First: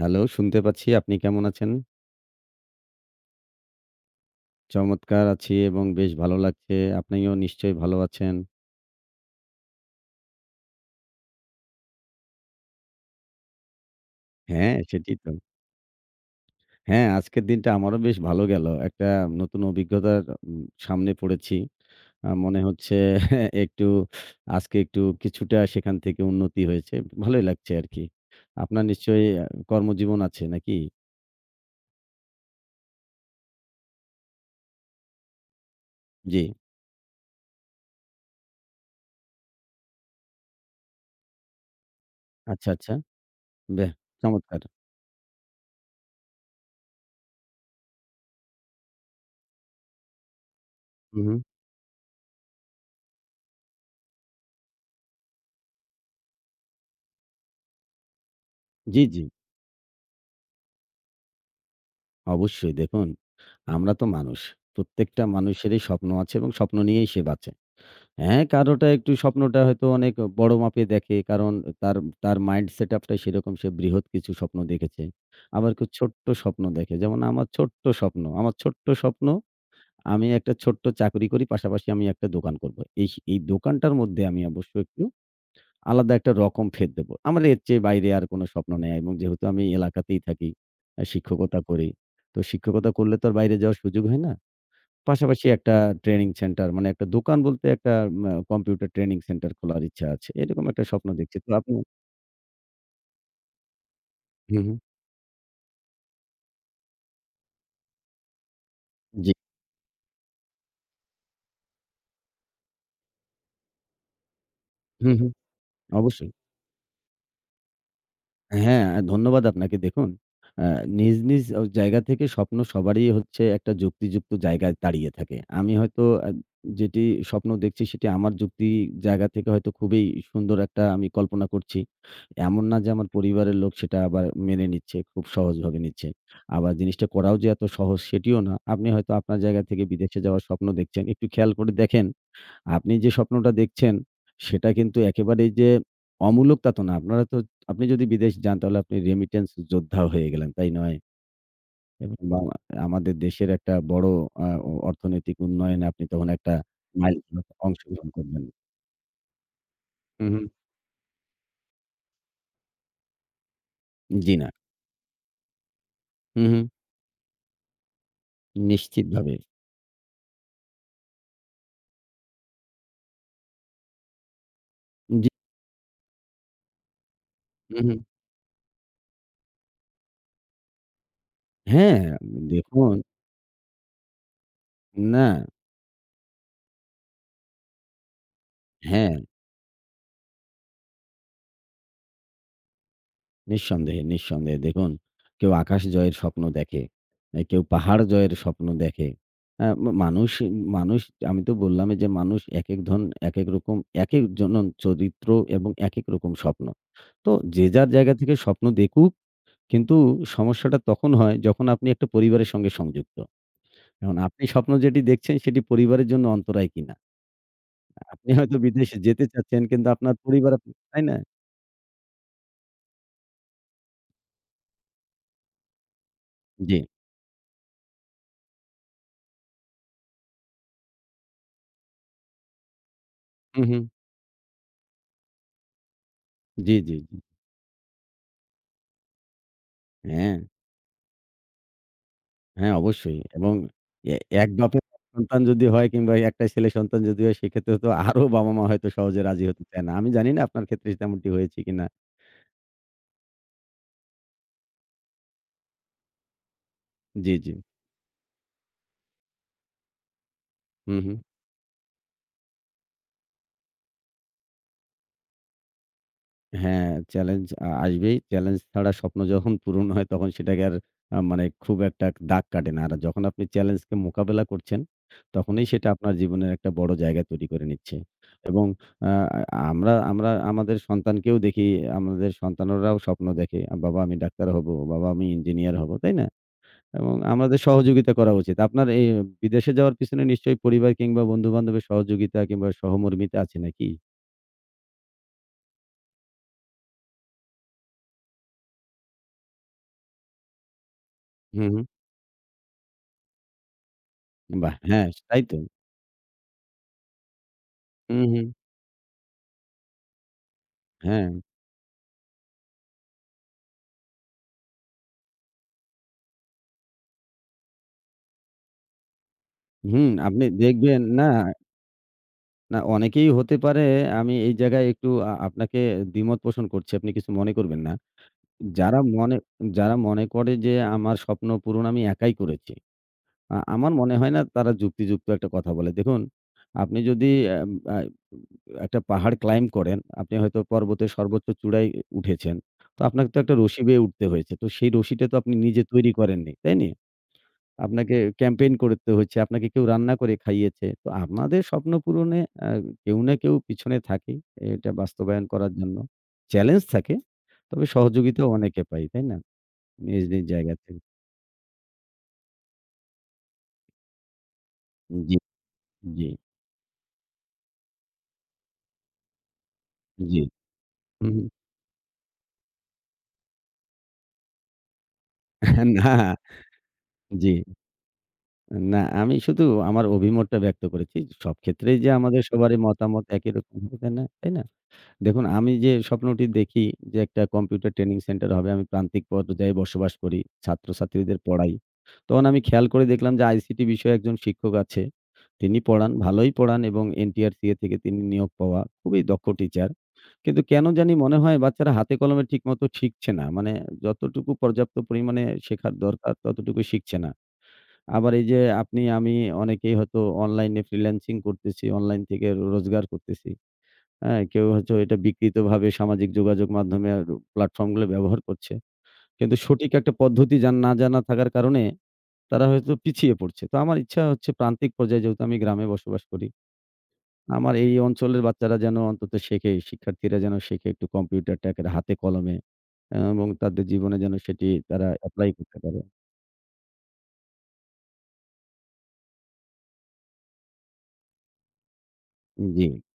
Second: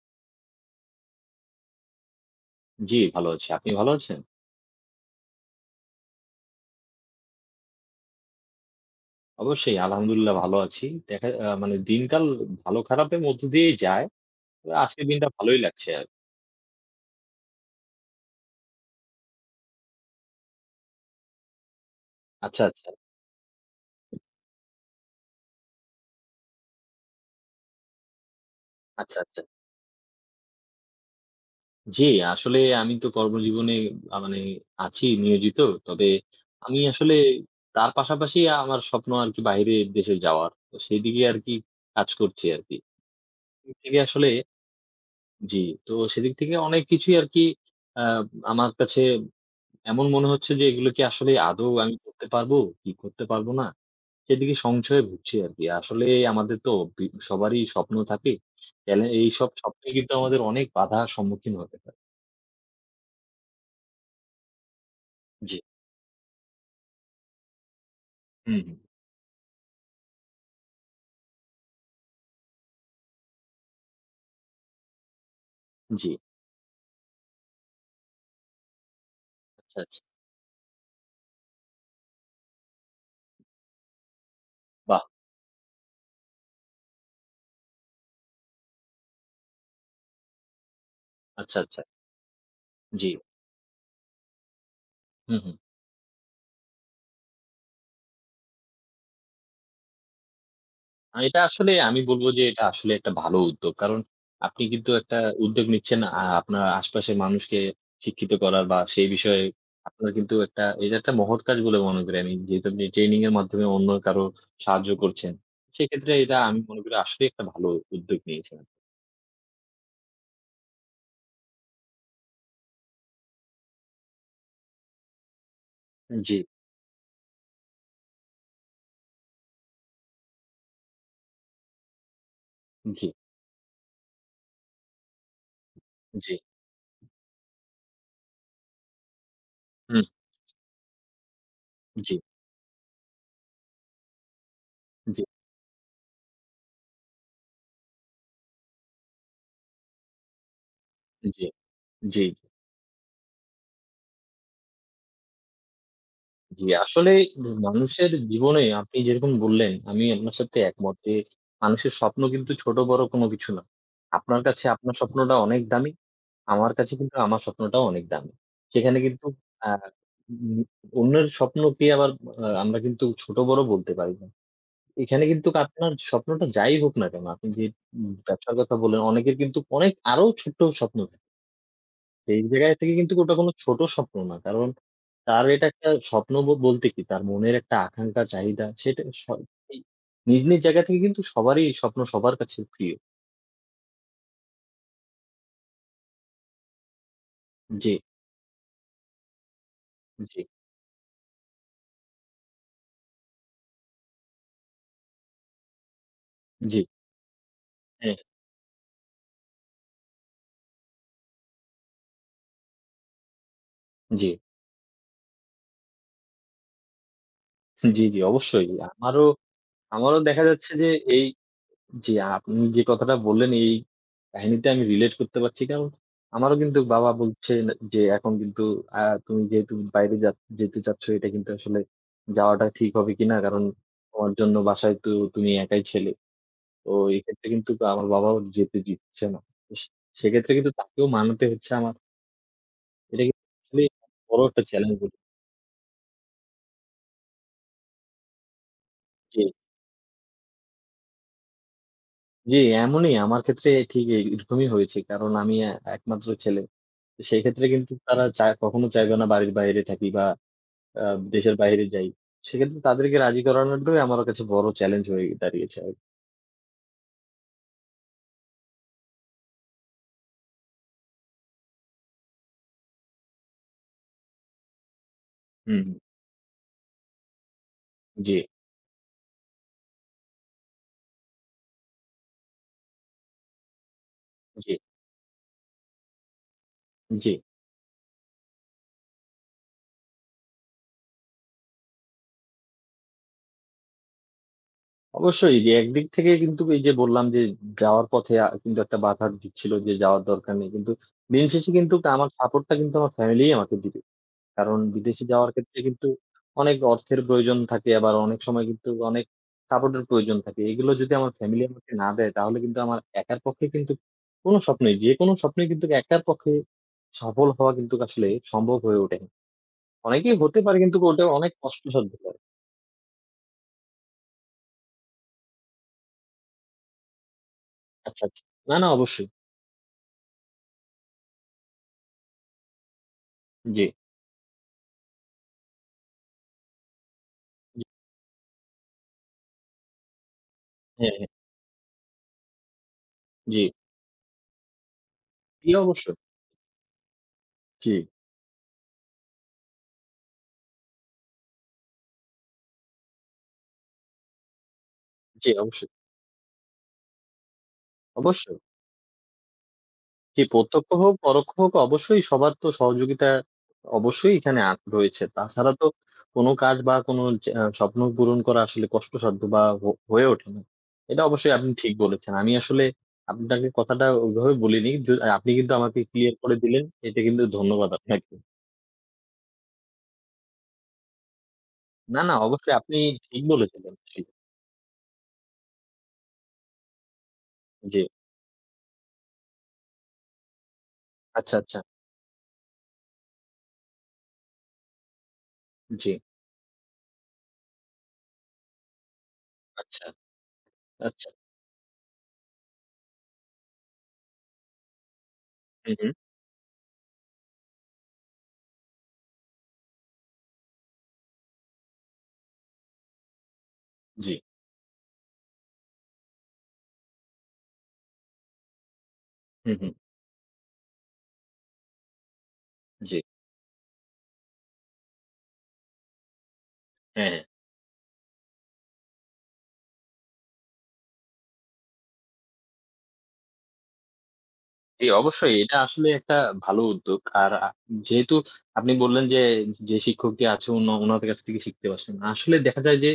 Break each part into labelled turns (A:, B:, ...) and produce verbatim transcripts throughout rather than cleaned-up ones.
A: Hello, শুনতে পাচ্ছি। আপনি কেমন আছেন?
B: জি, ভালো আছি। আপনি ভালো আছেন?
A: চমৎকার আছি এবং বেশ ভালো লাগছে। আপনিও নিশ্চয়ই ভালো আছেন।
B: অবশ্যই আলহামদুলিল্লাহ ভালো আছি। দেখা আ মানে দিনকাল ভালো খারাপের মধ্য দিয়েই যায়। তবে
A: হ্যাঁ,
B: আজকের
A: সেটি
B: দিনটা
A: তো।
B: ভালোই লাগছে আর কি।
A: হ্যাঁ, আজকের দিনটা আমারও বেশ ভালো গেল। একটা নতুন অভিজ্ঞতার উম সামনে পড়েছি। আ মনে
B: আচ্ছা, আচ্ছা,
A: হচ্ছে একটু আজকে একটু কিছুটা সেখান থেকে উন্নতি হয়েছে। ভালোই লাগছে আরকি। আপনার
B: আচ্ছা,
A: নিশ্চয়ই
B: আচ্ছা।
A: আ কর্মজীবন আছে নাকি?
B: জি, আসলে আমি তো কর্মজীবনে আ মানে আছি নিয়োজিত। তবে
A: জি।
B: আমি আসলে তার পাশাপাশি আমার স্বপ্ন আরকি বাইরের দেশে যাওয়ার। তো সেদিকে আরকি কাজ করছি
A: আচ্ছা,
B: আরকি।
A: আচ্ছা।
B: সেদিক
A: বাহ!
B: থেকে আসলে
A: চমৎকার।
B: জি, তো সেদিক থেকে অনেক কিছুই আরকি আ আমার কাছে এমন মনে হচ্ছে যে এগুলো কি
A: হু,
B: আসলে
A: হু।
B: আদৌ আমি করতে পারবো কি করতে পারবো না? সেদিকে সংশয়ে ভুগছি আরকি। আসলে আমাদের তো বি সবারই স্বপ্ন থাকে।
A: জি,
B: তাহলে
A: জি।
B: এইসব স্বপ্নে কিন্তু আমাদের অনেক বাধার সম্মুখীন হতে হয়।
A: অবশ্যই দেখুন, আমরা তো মানুষ। প্রত্যেকটা
B: জি।
A: মানুষেরই স্বপ্ন আছে এবং স্বপ্ন নিয়েই সে বাঁচে। হ্যাঁ,
B: হুম, হুম।
A: কারোটা একটু স্বপ্নটা হয়তো অনেক বড় মাপে দেখে। কারণ তার, তার মাইন্ড সেটআপ টাই সেরকম। সে বৃহৎ কিছু স্বপ্ন দেখেছে। আবার কেউ
B: জি।
A: ছোট্ট স্বপ্ন দেখে। যেমন আমার ছোট্ট স্বপ্ন। আমার ছোট্ট স্বপ্ন
B: আচ্ছা, আচ্ছা।
A: আমি একটা ছোট্ট চাকরি করি। পাশাপাশি আমি একটা দোকান করব। এই, এই দোকানটার মধ্যে আমি অবশ্য
B: বাহ!
A: একটু আলাদা একটা রকম ফের দেব। আমার এর চেয়ে বাইরে আর কোনো স্বপ্ন নেই এবং যেহেতু আমি এলাকাতেই থাকি, আ
B: আচ্ছা,
A: শিক্ষকতা
B: আচ্ছা।
A: করি। তো শিক্ষকতা
B: জি।
A: করলে তো আর বাইরে যাওয়ার সুযোগ হয় না।
B: হুম,
A: পাশাপাশি
B: হুম।
A: একটা ট্রেনিং সেন্টার মানে একটা দোকান বলতে একটা মা কম্পিউটার ট্রেনিং সেন্টার খোলার ইচ্ছা আছে। এরকম একটা স্বপ্ন
B: আ
A: দেখছি।
B: এটা
A: তো
B: আসলে
A: আপনি
B: আমি বলব যে এটা আসলে একটা ভালো উদ্যোগ। কারণ
A: হুম,
B: আপনি
A: হুম।
B: কিন্তু একটা উদ্যোগ নিচ্ছেন আ আপনার আশপাশের মানুষকে শিক্ষিত করার বা সেই
A: জি।
B: বিষয়ে আপনার কিন্তু একটা এটা একটা মহৎ কাজ বলে মনে করি আমি। যেহেতু আপনি ট্রেনিং এর মাধ্যমে অন্য কারো সাহায্য
A: হুম,
B: করছেন।
A: হুম।
B: সেক্ষেত্রে
A: অবশ্যই।
B: এটা আমি মনে করি আসলেই একটা ভালো উদ্যোগ নিয়েছেন।
A: হ্যাঁ, ধন্যবাদ আপনাকে। দেখুন, আ নিজ, নিজ অ জায়গা থেকে স্বপ্ন সবারই হচ্ছে একটা যুক্তিযুক্ত জায়গায় দাঁড়িয়ে থাকে। আমি হয়তো আ
B: জি,
A: যেটি স্বপ্ন দেখছি সেটি আমার যুক্তি জায়গা থেকে হয়তো খুবই সুন্দর একটা আমি কল্পনা করছি। এমন না যে
B: জি,
A: আমার পরিবারের লোক সেটা আবার মেনে নিচ্ছে, খুব সহজভাবে নিচ্ছে।
B: জি।
A: আবার জিনিসটা করাও যে এত সহজ সেটিও না। আপনি হয়তো আপনার জায়গা থেকে
B: হুম,
A: বিদেশে যাওয়ার স্বপ্ন দেখছেন। একটু খেয়াল করে দেখেন
B: জি,
A: আপনি যে স্বপ্নটা দেখছেন, সেটা কিন্তু
B: জি,
A: একেবারেই যে অমূলক তা তো না। আপনারা তো আপনি যদি বিদেশ যান তাহলে আপনি রেমিটেন্স যোদ্ধা হয়ে গেলেন, তাই নয়?
B: জি,
A: এবং
B: জি।
A: বা আমাদের দেশের একটা বড় আ অ অর্থনৈতিক উন্নয়নে আপনি তখন একটা
B: জি, আসলে
A: মাইলফলক অংশগ্রহণ
B: মানুষের
A: করবেন।
B: জীবনে আপনি যেরকম বললেন, আমি
A: হু,
B: আপনার
A: হু।
B: সাথে একমত যে মানুষের স্বপ্ন কিন্তু ছোট বড় কোনো কিছু না।
A: জি
B: আপনার
A: না।
B: কাছে আপনার স্বপ্নটা অনেক দামি।
A: হু, হু।
B: আমার কাছে কিন্তু আমার স্বপ্নটাও অনেক দামি। সেখানে কিন্তু
A: নিশ্চিতভাবে।
B: আ উম অন্যের স্বপ্নকে আবার আ আমরা কিন্তু ছোট বড় বলতে পারি না। এখানে
A: জি।
B: কিন্তু আপনার স্বপ্নটা যাই হোক না কেন, আপনি যে
A: হু, হু।
B: উম ব্যবসার কথা বললেন, অনেকের কিন্তু অনেক আরো ছোট্ট স্বপ্ন থাকে।
A: হ্যাঁ,
B: সেই জায়গায় থেকে
A: দেখুন
B: কিন্তু ওটা কোনো ছোট স্বপ্ন না। কারণ
A: না।
B: তার এটা একটা স্বপ্ন ব বলতে কি তার মনের একটা আকাঙ্ক্ষা, চাহিদা সেটা
A: হ্যাঁ।
B: স এই নিজ, নিজ জায়গা থেকে কিন্তু সবারই স্বপ্ন সবার কাছে প্রিয়।
A: নিঃসন্দেহে, নিঃসন্দেহে। দেখুন কেউ আকাশ জয়ের স্বপ্ন দেখে, এ কেউ
B: জি,
A: পাহাড় জয়ের স্বপ্ন দেখে। আ মা মানুষ
B: জি,
A: মানুষ আমি তো বললামই যে মানুষ একেক ধন একেক রকম একেকজনন চরিত্র এবং একেক রকম স্বপ্ন।
B: জি,
A: তো যে যার জায়গা
B: হ্যাঁ,
A: থেকে স্বপ্ন দেখুক কিন্তু সমস্যাটা তখন হয় যখন আপনি একটা পরিবারের সঙ্গে সংযুক্ত। এখন
B: জি,
A: আপনি স্বপ্ন যেটি দেখছেন সেটি পরিবারের জন্য অন্তরায় কিনা।
B: জি, জি
A: আপনি হয়তো
B: অবশ্যই।
A: বিদেশে
B: আমারও,
A: যেতে চাচ্ছেন কিন্তু আপনার
B: আমারও দেখা
A: পরিবার
B: যাচ্ছে
A: আপনি
B: যে
A: তাই না?
B: এই জি, আপনি যে কথাটা বললেন এই কাহিনীতে আমি রিলেট করতে পারছি। কারণ আমারও
A: জি।
B: কিন্তু বাবা বলছেন যে, "এখন কিন্তু আ তুমি যেহেতু বাইরে যা যেতে চাচ্ছ, এটা কিন্তু আসলে যাওয়াটা ঠিক হবে কিনা?
A: হু,
B: কারণ
A: হু।
B: তোমার জন্য বাসায় তো তুমি একাই ছেলে।"
A: জি,
B: তো
A: জি, জি।
B: এক্ষেত্রে কিন্তু আমার বাবাও যেতে দিচ্ছে না। তো সে
A: হ্যাঁ।
B: সেক্ষেত্রে কিন্তু তাকেও মানাতে হচ্ছে আমার।
A: হ্যাঁ, অবশ্যই
B: এটা কিন্তু
A: এবং
B: আসলেই
A: এ
B: বড়
A: এক
B: একটা
A: বাপের
B: চ্যালেঞ্জ
A: এক
B: বলি।
A: সন্তান যদি হয় কিংবা একটা ছেলে সন্তান যদি হয় সেক্ষেত্রে তো আরো বাবা-মা হয়তো সহজে
B: জি,
A: রাজি হতে চায় না। আমি জানি না আপনার ক্ষেত্রে তেমনটি হয়েছে কিনা?
B: জি, এমনই আমার ক্ষেত্রে ঠিক এরকমই হয়েছে। কারণ আমি এ একমাত্র ছেলে।
A: জি, জি।
B: সেক্ষেত্রে কিন্তু তারা চায় কখনো চাইবে না বাড়ির বাইরে থাকি বা
A: হু,
B: আ
A: হু।
B: দেশের বাইরে যাই। সেক্ষেত্রে তাদেরকে রাজি করানোটাই আমার কাছে বড় চ্যালেঞ্জ হয়ে দাঁড়িয়েছে আর কি।
A: হ্যাঁ, চ্যালেঞ্জ আ আসবেই। চ্যালেঞ্জ ছাড়া স্বপ্ন যখন পূরণ হয় তখন সেটাকে আর আ মানে খুব একটা দাগ কাটে না। আর যখন আপনি চ্যালেঞ্জকে মোকাবেলা করছেন, তখনই
B: হুম,
A: সেটা
B: হুম।
A: আপনার জীবনের একটা বড় জায়গা তৈরি করে নিচ্ছে।
B: জি,
A: এবং আ আ আমরা আমরা আমাদের সন্তানকেও দেখি, আমাদের সন্তানরাও স্বপ্ন দেখে। আহ, "বাবা আমি ডাক্তার
B: জি,
A: হবো, বাবা আমি ইঞ্জিনিয়ার হবো।" তাই না? এবং
B: জি।
A: আমাদের সহযোগিতা করা উচিত। আপনার এই বিদেশে যাওয়ার পিছনে নিশ্চয়ই পরিবার কিংবা বন্ধু-বান্ধবের সহযোগিতা কিংবা সহমর্মিতা আছে নাকি?
B: অবশ্যই যে একদিক থেকে কিন্তু এই যে বললাম যে যাওয়ার পথে আ কিন্তু একটা বাধা দিচ্ছিল যে যাওয়ার দরকার নেই। কিন্তু দিন
A: হু,
B: শেষে
A: হু।
B: কিন্তু আমার সাপোর্টটা কিন্তু আমার ফ্যামিলিই আমাকে দিবে।
A: বাহ!
B: কারণ
A: হ্যাঁ,
B: বিদেশে
A: তাই
B: যাওয়ার
A: তো।
B: ক্ষেত্রে কিন্তু অনেক অর্থের প্রয়োজন থাকে, আবার
A: হু,
B: অনেক
A: হু।
B: সময় কিন্তু অনেক সাপোর্টের প্রয়োজন থাকে। এগুলো যদি আমার
A: হ্যাঁ,
B: ফ্যামিলি আমাকে না দেয়, তাহলে কিন্তু আমার একার পক্ষে কিন্তু কোনো স্বপ্নই, যেকোনো স্বপ্নই কিন্তু একার পক্ষে সফল হওয়া কিন্তু আসলে সম্ভব হয়ে ওঠে না।
A: হুম,
B: অনেকেই
A: আপনি
B: হতে পারে কিন্তু
A: দেখবেন
B: ওটা
A: না,
B: অনেক কষ্টসাধ্য হয়।
A: না অনেকেই হতে পারে আমি এই জায়গায় একটু আ আপনাকে দ্বিমত পোষণ করছি। আপনি কিছু মনে করবেন না।
B: আচ্ছা, আচ্ছা। না, না
A: যারা
B: অবশ্যই।
A: মনে যারা মনে করে যে আমার স্বপ্ন পূরণ আমি একাই করেছি। আ
B: জি,
A: আমার মনে হয় না তারা যুক্তিযুক্ত একটা কথা বলে। দেখুন, আপনি যদি এম
B: জি।
A: আ একটা পাহাড় ক্লাইম্ব করেন, আপনি হয়তো পর্বতের
B: হ্যাঁ, হ্যাঁ।
A: সর্বোচ্চ চূড়ায় উঠেছেন। তো আপনাকে তো একটা
B: জি।
A: রশি বেয়ে উঠতে হয়েছে। তো সেই রশিটা তো আপনি
B: জি,
A: নিজে তৈরি
B: অবশ্যই।
A: করেননি, তাই নি?
B: জি,
A: আপনাকে ক্যাম্পেইন করতে হচ্ছে, আপনাকে কেউ রান্না করে খাইয়েছে। তো আমাদের স্বপ্ন পূরণে আ কেউ না কেউ পিছনে থাকেই এটা বাস্তবায়ন
B: জি
A: করার
B: অবশ্যই,
A: জন্য। চ্যালেঞ্জ থাকে। তবে সহযোগিতাও
B: অবশ্যই।
A: অনেকে পাই, তাই না? নিজ,
B: জি,
A: নিজ জায়গা
B: প্রত্যক্ষ
A: থেকে।
B: হোক, পরোক্ষ হোক অবশ্যই সবার তো সহযোগিতা অবশ্যই এখানে আ রয়েছে।
A: জি,
B: তাছাড়া তো
A: জি,
B: কোনো কাজ বা কোনো যে আ স্বপ্ন পূরণ করা আসলে কষ্টসাধ্য বা হ হয়ে
A: জি।
B: ওঠে না। এটা
A: হুম,
B: অবশ্যই আপনি ঠিক বলেছেন। আমি আসলে আপনাকে কথাটা ওইভাবে বলিনি। যো আপনি কিন্তু আমাকে
A: না,
B: ক্লিয়ার করে দিলেন। এতে কিন্তু
A: জি।
B: ধন্যবাদ আপনাকে।
A: না, আমি শুধু আমার অভিমতটা ব্যক্ত করেছি। সব ক্ষেত্রেই যে
B: না, না
A: আমাদের
B: অবশ্যই
A: সবারই
B: আপনি
A: মতামত
B: ঠিক
A: একই রকম
B: বলেছিলেন।
A: হবে তা
B: জি,
A: না, তাই না? দেখুন, আমি যে স্বপ্নটি দেখি যে একটা কম্পিউটার
B: জি।
A: ট্রেনিং সেন্টার হবে। আমি প্রান্তিক পর্যায়ে বসবাস করি, ছাত্রছাত্রীদের
B: আচ্ছা,
A: পড়াই।
B: আচ্ছা।
A: তখন আমি খেয়াল করে দেখলাম যে আই সি টি বিষয়ে একজন শিক্ষক আছে। তিনি
B: জি,
A: পড়ান, ভালোই পড়ান এবং এন টি আর সি এ থেকে তিনি নিয়োগ পাওয়া খুবই দক্ষ টিচার।
B: আচ্ছা,
A: কিন্তু কেন জানি
B: আচ্ছা।
A: মনে হয় বাচ্চারা হাতে কলমে ঠিকমতো শিখছে না। মানে যতটুকু পর্যাপ্ত পরিমাণে
B: হু,
A: শেখার
B: হু।
A: দরকার ততটুকু শিখছে না। আবার এই যে আপনি, আমি অনেকেই হয়তো অনলাইনে ফ্রিল্যান্সিং করতেছি, অনলাইন থেকে রোজগার করতেছি।
B: জি,
A: হ্যাঁ, কেউ হচ্ছে এটা বিকৃতভাবে সামাজিক যোগাযোগ মাধ্যমে আর প্ল্যাটফর্মগুলো ব্যবহার করছে। কিন্তু
B: হু, হু।
A: সঠিক একটা পদ্ধতি জান না জানা থাকার কারণে তারা হয়তো
B: জি।
A: পিছিয়ে পড়ছে। তো আমার ইচ্ছা হচ্ছে প্রান্তিক পর্যায়ে যেহেতু আমি গ্রামে বসবাস করি,
B: হ্যাঁ, হ্যাঁ।
A: আমার এই অঞ্চলের বাচ্চারা যেন অন্তত শেখে, শিক্ষার্থীরা যেন শেখে একটু কম্পিউটারটা একেবারে হাতে কলমে অ্যা এবং তাদের জীবনে যেন সেটি
B: জি,
A: তারা এপ্লাই
B: অবশ্যই এটা
A: করতে পারে।
B: আসলে একটা ভালো উদ্যোগ। আর আ যেহেতু আপনি বললেন যে, যে শিক্ষকটি আছে অন্য উনাদের কাছ থেকে শিখতে পারছেন। আসলে দেখা
A: জি।
B: যায় যে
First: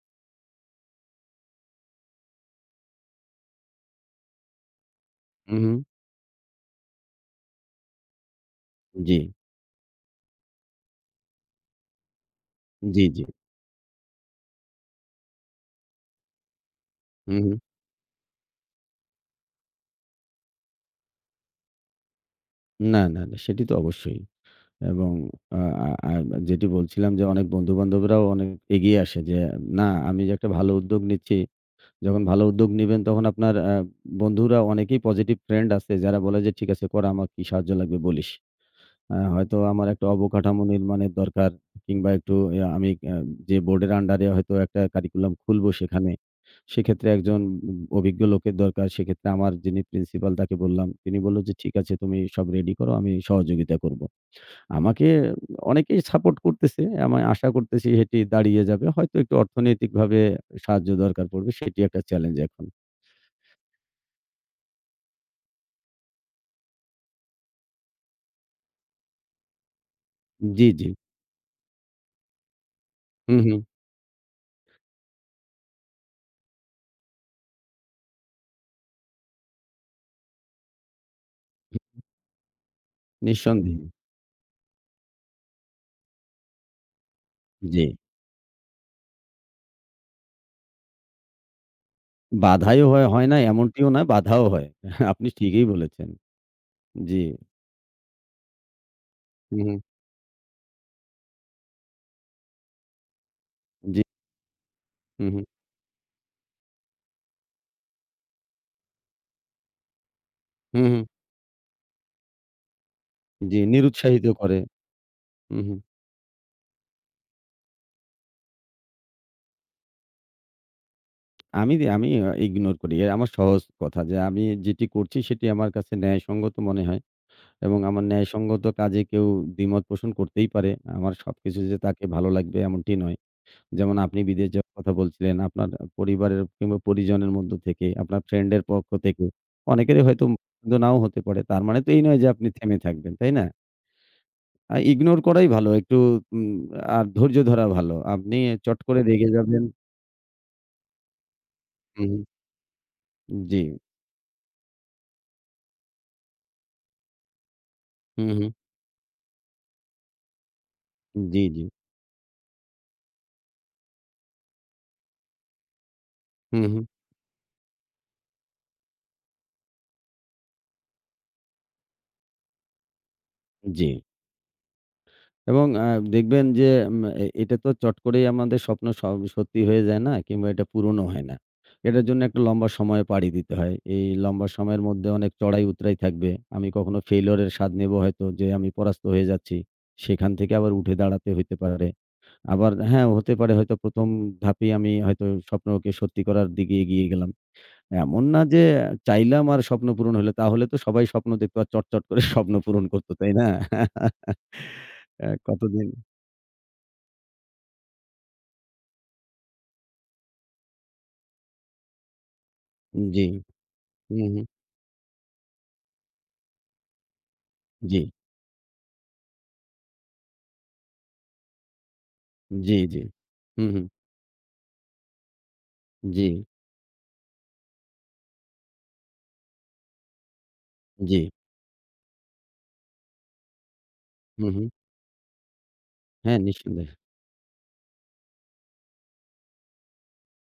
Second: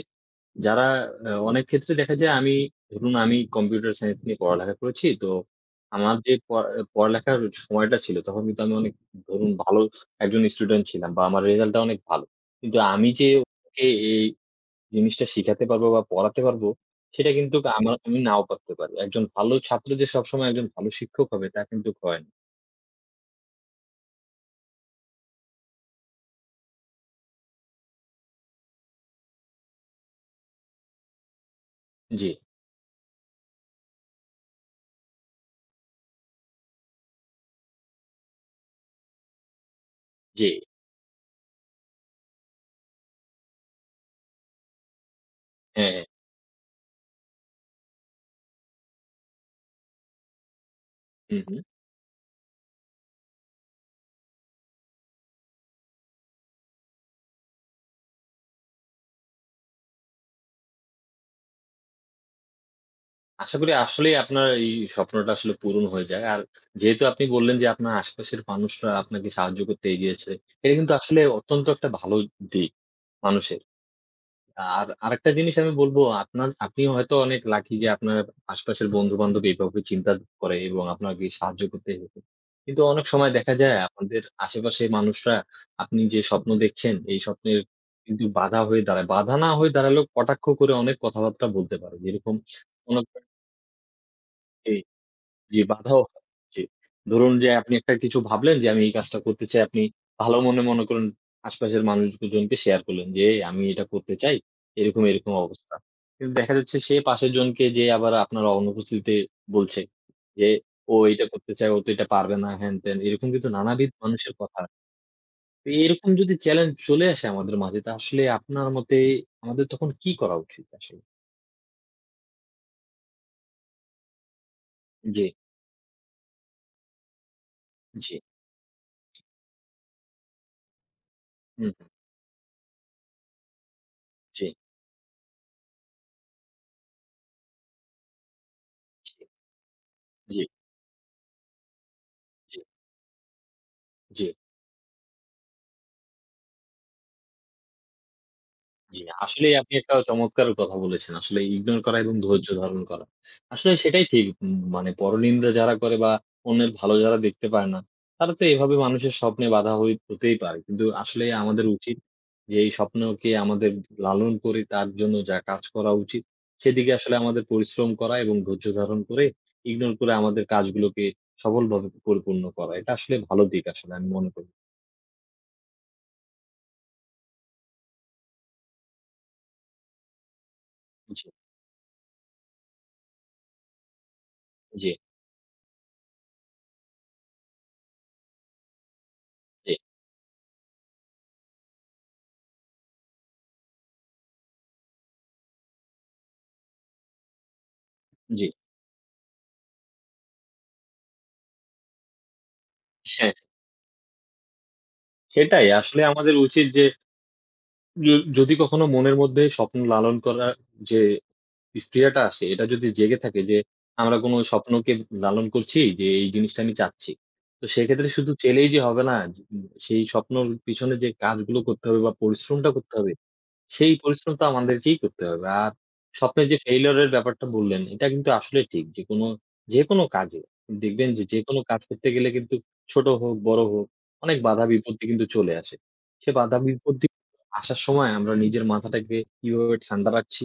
B: যারা আ অনেক ক্ষেত্রে দেখা যায় আমি ধরুন আমি কম্পিউটার সায়েন্স নিয়ে পড়ালেখা করেছি। তো
A: হু, হু।
B: আমার যে পড়া পড়ালেখার সময়টা ছিল তখন কিন্তু আমি অনেক
A: জি,
B: ধরুন ভালো একজন স্টুডেন্ট ছিলাম বা আমার রেজাল্টটা অনেক ভালো। কিন্তু
A: জি,
B: আমি
A: জি।
B: যে ওকে এই জিনিসটা শিখাতে পারবো বা পড়াতে পারবো সেটা
A: হু,
B: কিন্তু
A: হু।
B: আমার আমি নাও পারতে পারি। একজন ভালো ছাত্র যে সবসময় একজন ভালো শিক্ষক হবে তা কিন্তু হয় না।
A: না, না, না সেটি তো অবশ্যই। এবং আ আ আ যেটি বলছিলাম যে অনেক বন্ধু-বান্ধবরাও অনেক এগিয়ে আসে যে না আমি যে একটা ভালো উদ্যোগ নিচ্ছি। যখন
B: জি,
A: ভালো উদ্যোগ নিবেন তখন আপনার আ বন্ধুরা অনেকেই পজিটিভ ফ্রেন্ড আছে যারা বলে যে ঠিক আছে কর আমার কি সাহায্য লাগবে বলিস। আ হয়তো আমার একটা
B: জি।
A: অবকাঠামো নির্মাণের দরকার কিংবা একটু ইয়া আমি আ যে বোর্ডের আন্ডারে হয়তো একটা কারিকুলাম খুলবো
B: হ্যাঁ, হ্যাঁ।
A: সেখানে। সেক্ষেত্রে একজন উ অভিজ্ঞ লোকের দরকার। সেক্ষেত্রে আমার যিনি প্রিন্সিপাল তাকে বললাম। তিনি
B: হু,
A: বলল যে
B: হু।
A: ঠিক আছে তুমি সব রেডি করো আমি সহযোগিতা করব। আমাকে অনেকেই সাপোর্ট করতেছে। আমি আশা করতেছি সেটি দাঁড়িয়ে যাবে। হয়তো একটু অর্থনৈতিকভাবে সাহায্য দরকার পড়বে। সেটি একটা চ্যালেঞ্জ এখন।
B: আশা করি আসলেই আপনার এই স্বপ্নটা আসলে পূরণ হয়ে যায়। আর যেহেতু আপনি বললেন যে আপনার আশেপাশের মানুষরা আপনাকে সাহায্য করতে এগিয়েছে,
A: জি,
B: এটা
A: জি।
B: কিন্তু আসলে অত্যন্ত একটা ভালো দিক
A: হুম,
B: মানুষের।
A: হুম।
B: আর আরেকটা জিনিস আমি বলব, আপনার আপনি হয়তো অনেক লাকি যে আপনার আশপাশের বন্ধু-বান্ধব এভাবে চিন্তা করে এবং আপনাকে সাহায্য করতে এসেছে। কিন্তু অনেক সময় দেখা যায়
A: নিঃসন্দেহে।
B: আপনাদের আশেপাশের মানুষরা আপনি যে স্বপ্ন দেখছেন, এই স্বপ্নের
A: জি।
B: কিন্তু বাধা হয়ে দাঁড়ায়। বাধা না হয়ে দাঁড়ালেও কটাক্ষ করে অনেক কথাবার্তা বলতে পারে। যেরকম
A: বাধাইও
B: মনে
A: হয়,
B: করেন
A: হয় না এমনটিও না, বাধাও হয়।
B: যে
A: আপনি
B: জি,
A: ঠিকই
B: বাধাও
A: বলেছেন।
B: হয়। জি।
A: জি।
B: ধরুন যে আপনি একটা কিছু ভাবলেন যে আমি এই কাজটা করতে
A: হুম,
B: চাই।
A: হুম।
B: আপনি ভালো মনে মনে করেন আশপাশের মানুষজনকে শেয়ার করলেন যে, "এই আমি এটা
A: জি।
B: করতে চাই।" এরকম,
A: হুম,
B: এরকম
A: হুম।
B: অবস্থা। কিন্তু দেখা যাচ্ছে সে পাশের জনকে যেয়ে আবার আপনার অনুপস্থিতিতে বলছে যে,
A: হুম,
B: "ও
A: হুম।
B: এটা করতে চায়, ও তো এটা পারবে না।" হ্যান-ত্যান। এরকম কিন্তু
A: জি,
B: নানাবিধ
A: নিরুৎসাহিত
B: মানুষের
A: করে।
B: কথা।
A: হুম,
B: তো
A: হুম।
B: এরকম যদি চ্যালেঞ্জ চলে আসে আমাদের মাঝে তা আসলে আপনার মতে আমাদের তখন কি করা উচিত আসলে?
A: আমি আমি ইগনোর করি। এ আমার সহজ কথা যে আমি যেটি করছি
B: জি,
A: সেটি আমার কাছে ন্যায়সঙ্গত মনে হয়। এবং আমার
B: জি।
A: ন্যায়সঙ্গত কাজে কেউ দ্বিমত পোষণ করতেই পারে। আমার সবকিছু
B: হুম,
A: যে
B: হুম,
A: তাকে ভালো লাগবে এমনটি নয়। যেমন আপনি
B: জি,
A: বিদেশ যাওয়ার কথা বলছিলেন। আপনার পরিবারের কিংবা পরিজনের মধ্য থেকে, আপনার ফ্রেন্ডের পক্ষ
B: জি,
A: থেকে অনেকেরই হয়তো
B: জি,
A: পছন্দ নাও হতে পারে। তার মানে তো এই নয় যে আপনি
B: জি,
A: থেমে থাকবেন, তাই না?
B: জি।
A: আ ইগনোর করাই ভালো। একটু উম আর ধৈর্য ধরা ভালো। আপনি চট করে
B: জি,
A: রেগে
B: আসলেই
A: যাবেন
B: আপনি একটা চমৎকার কথা বলেছেন। আসলে ইগনোর করা
A: হুম,
B: এবং ধৈর্য ধারণ করা।
A: হুম, জি।
B: আসলে সেটাই ঠিক। উম মানে পরনিন্দা যারা করে বা অন্যের ভালো যারা দেখতে পারে না,
A: হুম,
B: তারা তো
A: হুম।
B: এভাবে মানুষের স্বপ্নে বাধা হই হতেই পারে। কিন্তু আসলে
A: জি, জি।
B: আমাদের উচিত যে এই স্বপ্নকে আমাদের লালন করে তার জন্য যা কাজ করা উচিত,
A: হুম, হুম।
B: সেদিকে আসলে আমাদের পরিশ্রম করা এবং ধৈর্য ধারণ করে ইগনোর করে আমাদের কাজগুলোকে সফলভাবে পরিপূর্ণ করা। এটা আসলে ভালো দিক
A: জি।
B: আসলে আমি মনে করি।
A: এবং আ দেখবেন যে উম এ এটা তো চট করেই আমাদের স্বপ্ন স সত্যি হয়ে যায় না কিংবা এটা পূরণও হয়
B: জি,
A: না। এটার জন্য একটা লম্বা সময় পাড়ি দিতে হয়। এই লম্বা সময়ের
B: জি,
A: মধ্যে অনেক চড়াই-উতরাই থাকবে। আমি কখনো failure এর স্বাদ নেব হয়তো যে আমি পরাস্ত হয়ে যাচ্ছি।
B: জি,
A: সেখান থেকে আবার উঠে দাঁড়াতে হইতে পারে। আবার হ্যাঁ, হতে পারে হয়তো প্রথম ধাপেই আমি হয়তো স্বপ্নকে সত্যি করার দিকে এগিয়ে গেলাম। এমন না
B: জি।
A: যে আহ, চাইলাম আর স্বপ্ন পূরণ হলো। তাহলে তো সবাই স্বপ্ন দেখতো আর চটচট করে স্বপ্ন পূরণ করত,
B: হ্যাঁ,
A: তাই না? আ
B: সেটাই
A: কতদিন
B: আসলে আমাদের উচিত যে য যদি কখনো মনের মধ্যে স্বপ্ন লালন করার যে স্প্রিয়াটা আসে, এটা যদি জেগে
A: জি।
B: থাকে যে
A: হু,
B: আমরা কোনো
A: হু।
B: স্বপ্নকে লালন করছি যে এই জিনিসটা আমি চাচ্ছি। তো
A: জি,
B: সেক্ষেত্রে শুধু চেলেই যে হবে না, যে সেই স্বপ্নর পিছনে যে কাজগুলো করতে হবে বা পরিশ্রমটা
A: জি,
B: করতে
A: জি।
B: হবে
A: হু, হু।
B: সেই পরিশ্রম তো আমাদেরকেই করতে হবে। আর
A: জি,
B: স্বপ্নের যে failure এর ব্যাপারটা বললেন, এটা কিন্তু আসলে ঠিক। যে কোনো যেকোনো কাজে দেখবেন
A: জি।
B: যে যেকোনো কাজ করতে গেলে কিন্তু ছোট হোক, বড় হোক, অনেক
A: হু, হু।
B: বাধা বিপত্তি কিন্তু চলে আসে। সে
A: হ্যাঁ,
B: বাধা
A: নিঃসন্দেহে।
B: বিপত্তি আসার সময় আমরা নিজের মাথাটাকে কিভাবে ঠান্ডা রাখছি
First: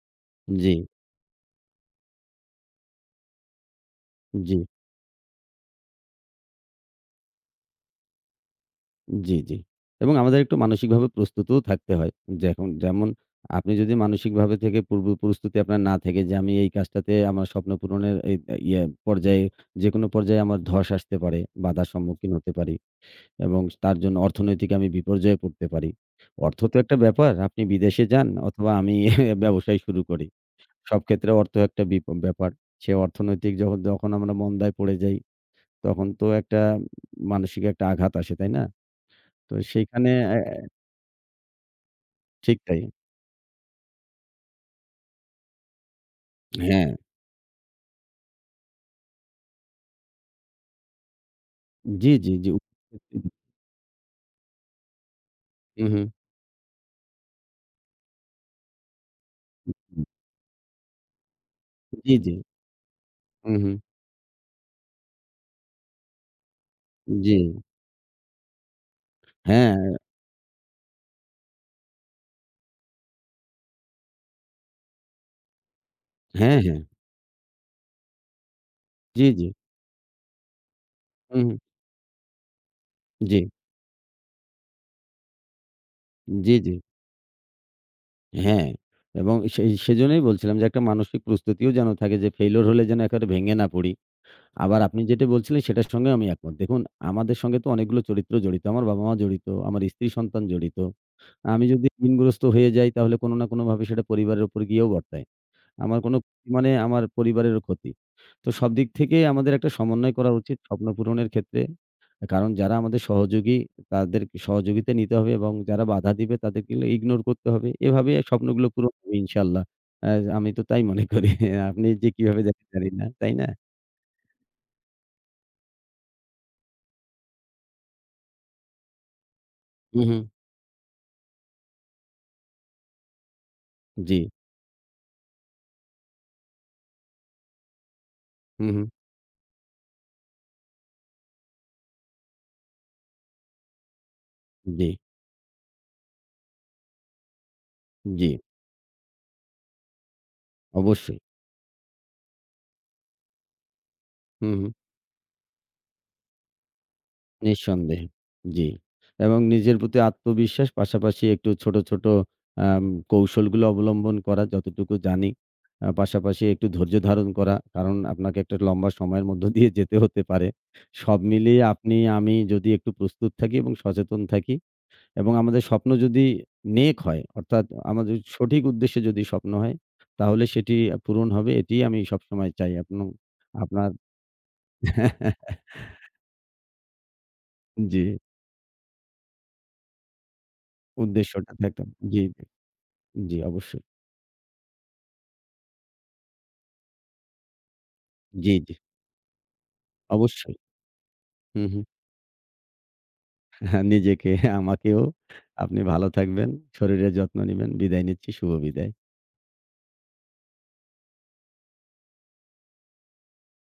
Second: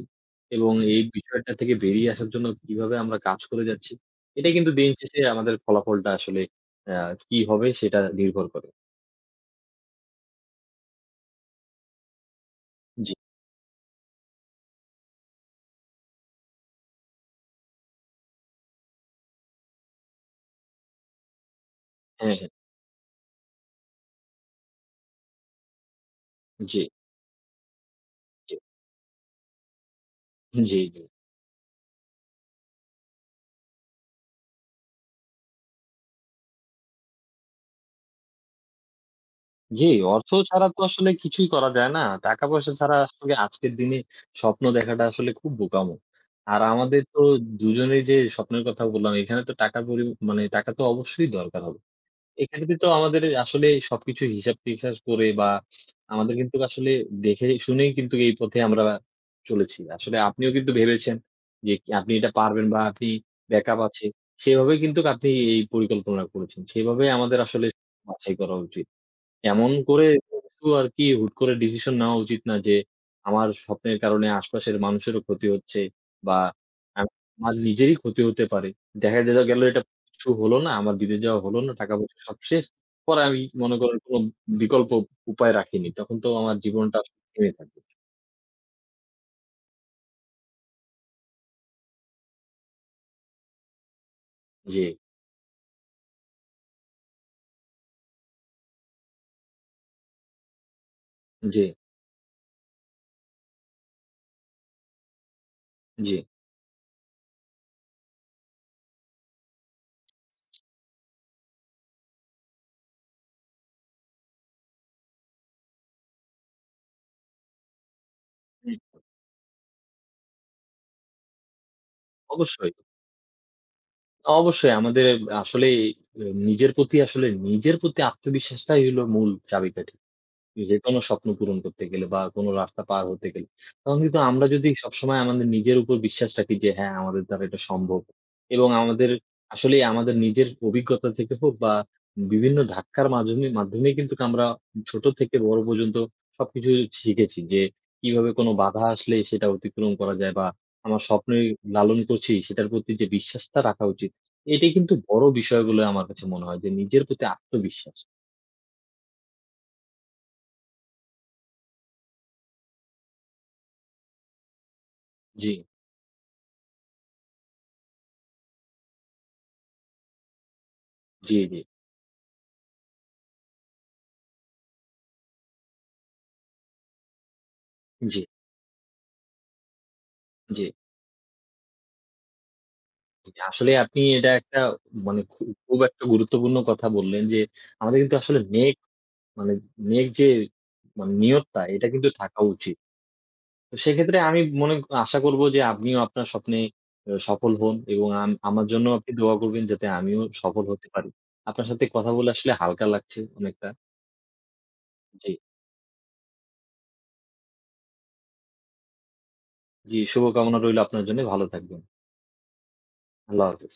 B: এবং
A: জি,
B: এই বিষয়টা থেকে বেরিয়ে আসার জন্য কিভাবে আমরা কাজ করে যাচ্ছি, এটাই
A: জি,
B: কিন্তু দিন শেষে আমাদের ফলাফলটা আসলে আ কি হবে সেটা নির্ভর করে।
A: জি, জি। এবং আমাদের একটু মানসিকভাবে প্রস্তুতও থাকতে হয়। যেখন যেমন
B: জি।
A: আপনি যদি মানসিকভাবে থেকে পূর্ব প্রস্তুতি আপনার না থেকে যে আমি এই কাজটাতে আমার স্বপ্ন পূরণের এই আ ইয়ে পর্যায়ে যেকোনো পর্যায়ে আমার ধস আসতে পারে, বাধার সম্মুখীন
B: হ্যাঁ, হ্যাঁ।
A: হতে পারি এবং তার জন্য অর্থনৈতিক আমি বিপর্যয়ে পড়তে পারি। অর্থ তো
B: জি,
A: একটা ব্যাপার। আপনি বিদেশে যান
B: জি,
A: অথবা আমি ব্যবসায় শুরু করি।
B: জি, জি।
A: সব ক্ষেত্রে অর্থ একটা বিপ ব্যাপার। সে অর্থনৈতিক যখন যখন আমরা মন্দায় পড়ে যাই, তখন তো একটা মানসিক একটা আঘাত আসে, তাই না? তো
B: জি,
A: সেইখানে
B: অর্থ
A: অ্যা
B: ছাড়া তো আসলে কিছুই করা যায় না।
A: ঠিক
B: টাকা-পয়সা
A: তাই।
B: ছাড়া আসলে আজকের দিনে স্বপ্ন দেখাটা আসলে খুব বোকামো। আর
A: হ্যাঁ।
B: আমাদের তো দুজনেই যে স্বপ্নের কথা বললাম, এখানে তো টাকা পরি মানে টাকা তো অবশ্যই দরকার হবে।
A: জি, জি, জি।
B: এখানে কিন্তু আমাদের আসলে সবকিছু হিসাব-টিকাস করে বা
A: হু, হু।
B: আমাদের কিন্তু আসলে দেখে শুনেই কিন্তু এই পথে আমরা চলেছি। আসলে আপনিও কিন্তু ভেবেছেন যে কি আপনি
A: জি,
B: এটা
A: জি।
B: পারবেন বা আপনি
A: হু, হু।
B: ব্যাকআপ আছে। সেভাবেই কিন্তু আপনি এই পরিকল্পনা করেছেন। সেভাবেই
A: জি।
B: আমাদের আসলে বাছাই করা উচিত। এমন
A: হ্যাঁ,
B: করে কিন্তু আরকি হুট করে ডিসিশন নেওয়া উচিত না যে, আমার স্বপ্নের কারণে আশপাশের মানুষেরও ক্ষতি হচ্ছে বা
A: হ্যাঁ, হ্যাঁ।
B: আম আমার নিজেরই ক্ষতি হতে পারে। দেখা
A: জি,
B: যা
A: জি।
B: গেল এটা কিছু হলো না, আমার বিদেশ
A: হু,
B: যাওয়া
A: হু।
B: হলো না, টাকা-পয়সা সব শেষ। পরে
A: জি,
B: আমি মনে করেন কোনো বিকল্প উপায় রাখিনি। তখন তো
A: জি,
B: আমার
A: জি।
B: জীবনটা আসলে থেমে থাকবে।
A: হ্যাঁ। এবং সেই সেজন্যই বলছিলাম যে একটা মানসিক প্রস্তুতিও যেন থাকে যে ফেইলিউর হলে যেন একেবারে ভেঙে না পড়ি। আবার
B: জি,
A: আপনি যেটা বলছিলেন সেটার সঙ্গেও আমি একমত। দেখুন আমাদের সঙ্গে তো অনেকগুলো চরিত্র জড়িত। আমার বাবা-মা জড়িত, আমার স্ত্রী-সন্তান জড়িত।
B: জি,
A: আমি যদি ঋণগ্রস্ত হয়ে যাই তাহলে কোনো না কোনোভাবে সেটা পরিবারের উপর গিয়েও বর্তায়। আমার
B: জি।
A: কোনো ক্ষতি মানে আমার পরিবারেরও ক্ষতি। তো সব দিক থেকে আমাদের একটা সমন্বয় করা উচিত স্বপ্ন পূরণের ক্ষেত্রে। কারণ যারা আমাদের সহযোগী তাদেরকে সহযোগিতা নিতে হবে এবং যারা বাধা দিবে তাদেরকে ইগনোর করতে হবে। এভাবে স্বপ্নগুলো পূরণ
B: হুম,
A: হবে ইনশাআল্লাহ। আ আমি তো তাই মনে করি। আপনি যে কিভাবে দেখেন
B: অবশ্যই।
A: জানি না। তাই না?
B: অবশ্যই আমাদের আসলে এ নিজের প্রতি আসলে নিজের প্রতি আত্মবিশ্বাসটাই হলো মূল চাবিকাঠি।
A: হু, হু।
B: যেকোনো স্বপ্ন পূরণ করতে গেলে বা কোনো রাস্তা পার হতে গেলে। তখন
A: জি।
B: কিন্তু আমরা যদি সবসময় আমাদের নিজের উপর বিশ্বাস রাখি যে হ্যাঁ, আমাদের দ্বারা এটা সম্ভব এবং
A: হুম, হুম।
B: আমাদের আসলেই আমাদের নিজের অভিজ্ঞতা থেকে হোক বা বিভিন্ন ধাক্কার মাধ্যমে মাধ্যমেই কিন্তু আমরা
A: জি,
B: ছোট থেকে বড় পর্যন্ত সবকিছু শিখেছি যে
A: জি।
B: কিভাবে কোনো বাধা আসলে সেটা অতিক্রম করা যায় বা আমার
A: অবশ্যই।
B: স্বপ্নে লালন করছি সেটার প্রতি যে বিশ্বাসটা রাখা উচিত।
A: হুম, হুম।
B: এটাই কিন্তু বড় বিষয় বলে আমার কাছে মনে হয় যে নিজের প্রতি আত্মবিশ্বাস।
A: নিঃসন্দেহে। জি। এবং নিজের প্রতি আত্মবিশ্বাস পাশাপাশি একটু ছোট, ছোট আম কৌশলগুলো অবলম্বন করা যতটুকু জানি।
B: জি,
A: আ পাশাপাশি একটু ধৈর্য ধারণ করা। কারণ আপনাকে একটা লম্বা সময়ের মধ্য দিয়ে যেতে হতে পারে। সব
B: জি, জি,
A: মিলিয়ে আপনি, আমি যদি একটু প্রস্তুত থাকি এবং সচেতন থাকি এবং আমাদের স্বপ্ন যদি নেক হয় অর্থাৎ আমাদের
B: জি,
A: সঠিক উদ্দেশ্যে যদি স্বপ্ন হয় তাহলে
B: জি।
A: সেটি আ পূরণ হবে। এটিই আমি সবসময় চাই। আপনং
B: আসলে
A: আপনার
B: আপনি এটা একটা মানে খু খুব একটা গুরুত্বপূর্ণ কথা বললেন যে, আমাদের
A: জি,
B: কিন্তু আসলে নেক মানে নেক যে মানে
A: উদ্দেশ্যটা
B: নিয়তটা
A: থাকতো।
B: এটা কিন্তু
A: জি,
B: থাকা
A: জি,
B: উচিত।
A: জি,
B: তো
A: অবশ্যই।
B: সেক্ষেত্রে আমি মনে আশা করব যে আপনিও আপনার স্বপ্নে আ সফল হন এবং আম
A: জি,
B: আমার
A: জি,
B: জন্য আপনি দোয়া করবেন যাতে আমিও
A: অবশ্যই।
B: সফল হতে পারি।
A: হুম,
B: আপনার
A: হুম।
B: সাথে কথা বলে আসলে হালকা লাগছে অনেকটা।
A: হ্যাঁ, নিজেকে, আমাকেও
B: জি,
A: আপনি ভালো থাকবেন। শরীরের যত্ন নিবেন। বিদায় নিচ্ছি। শুভ বিদায়।
B: জি শুভকামনা রইল আপনার জন্য। ভালো থাকবেন। আল্লাহ হাফেজ।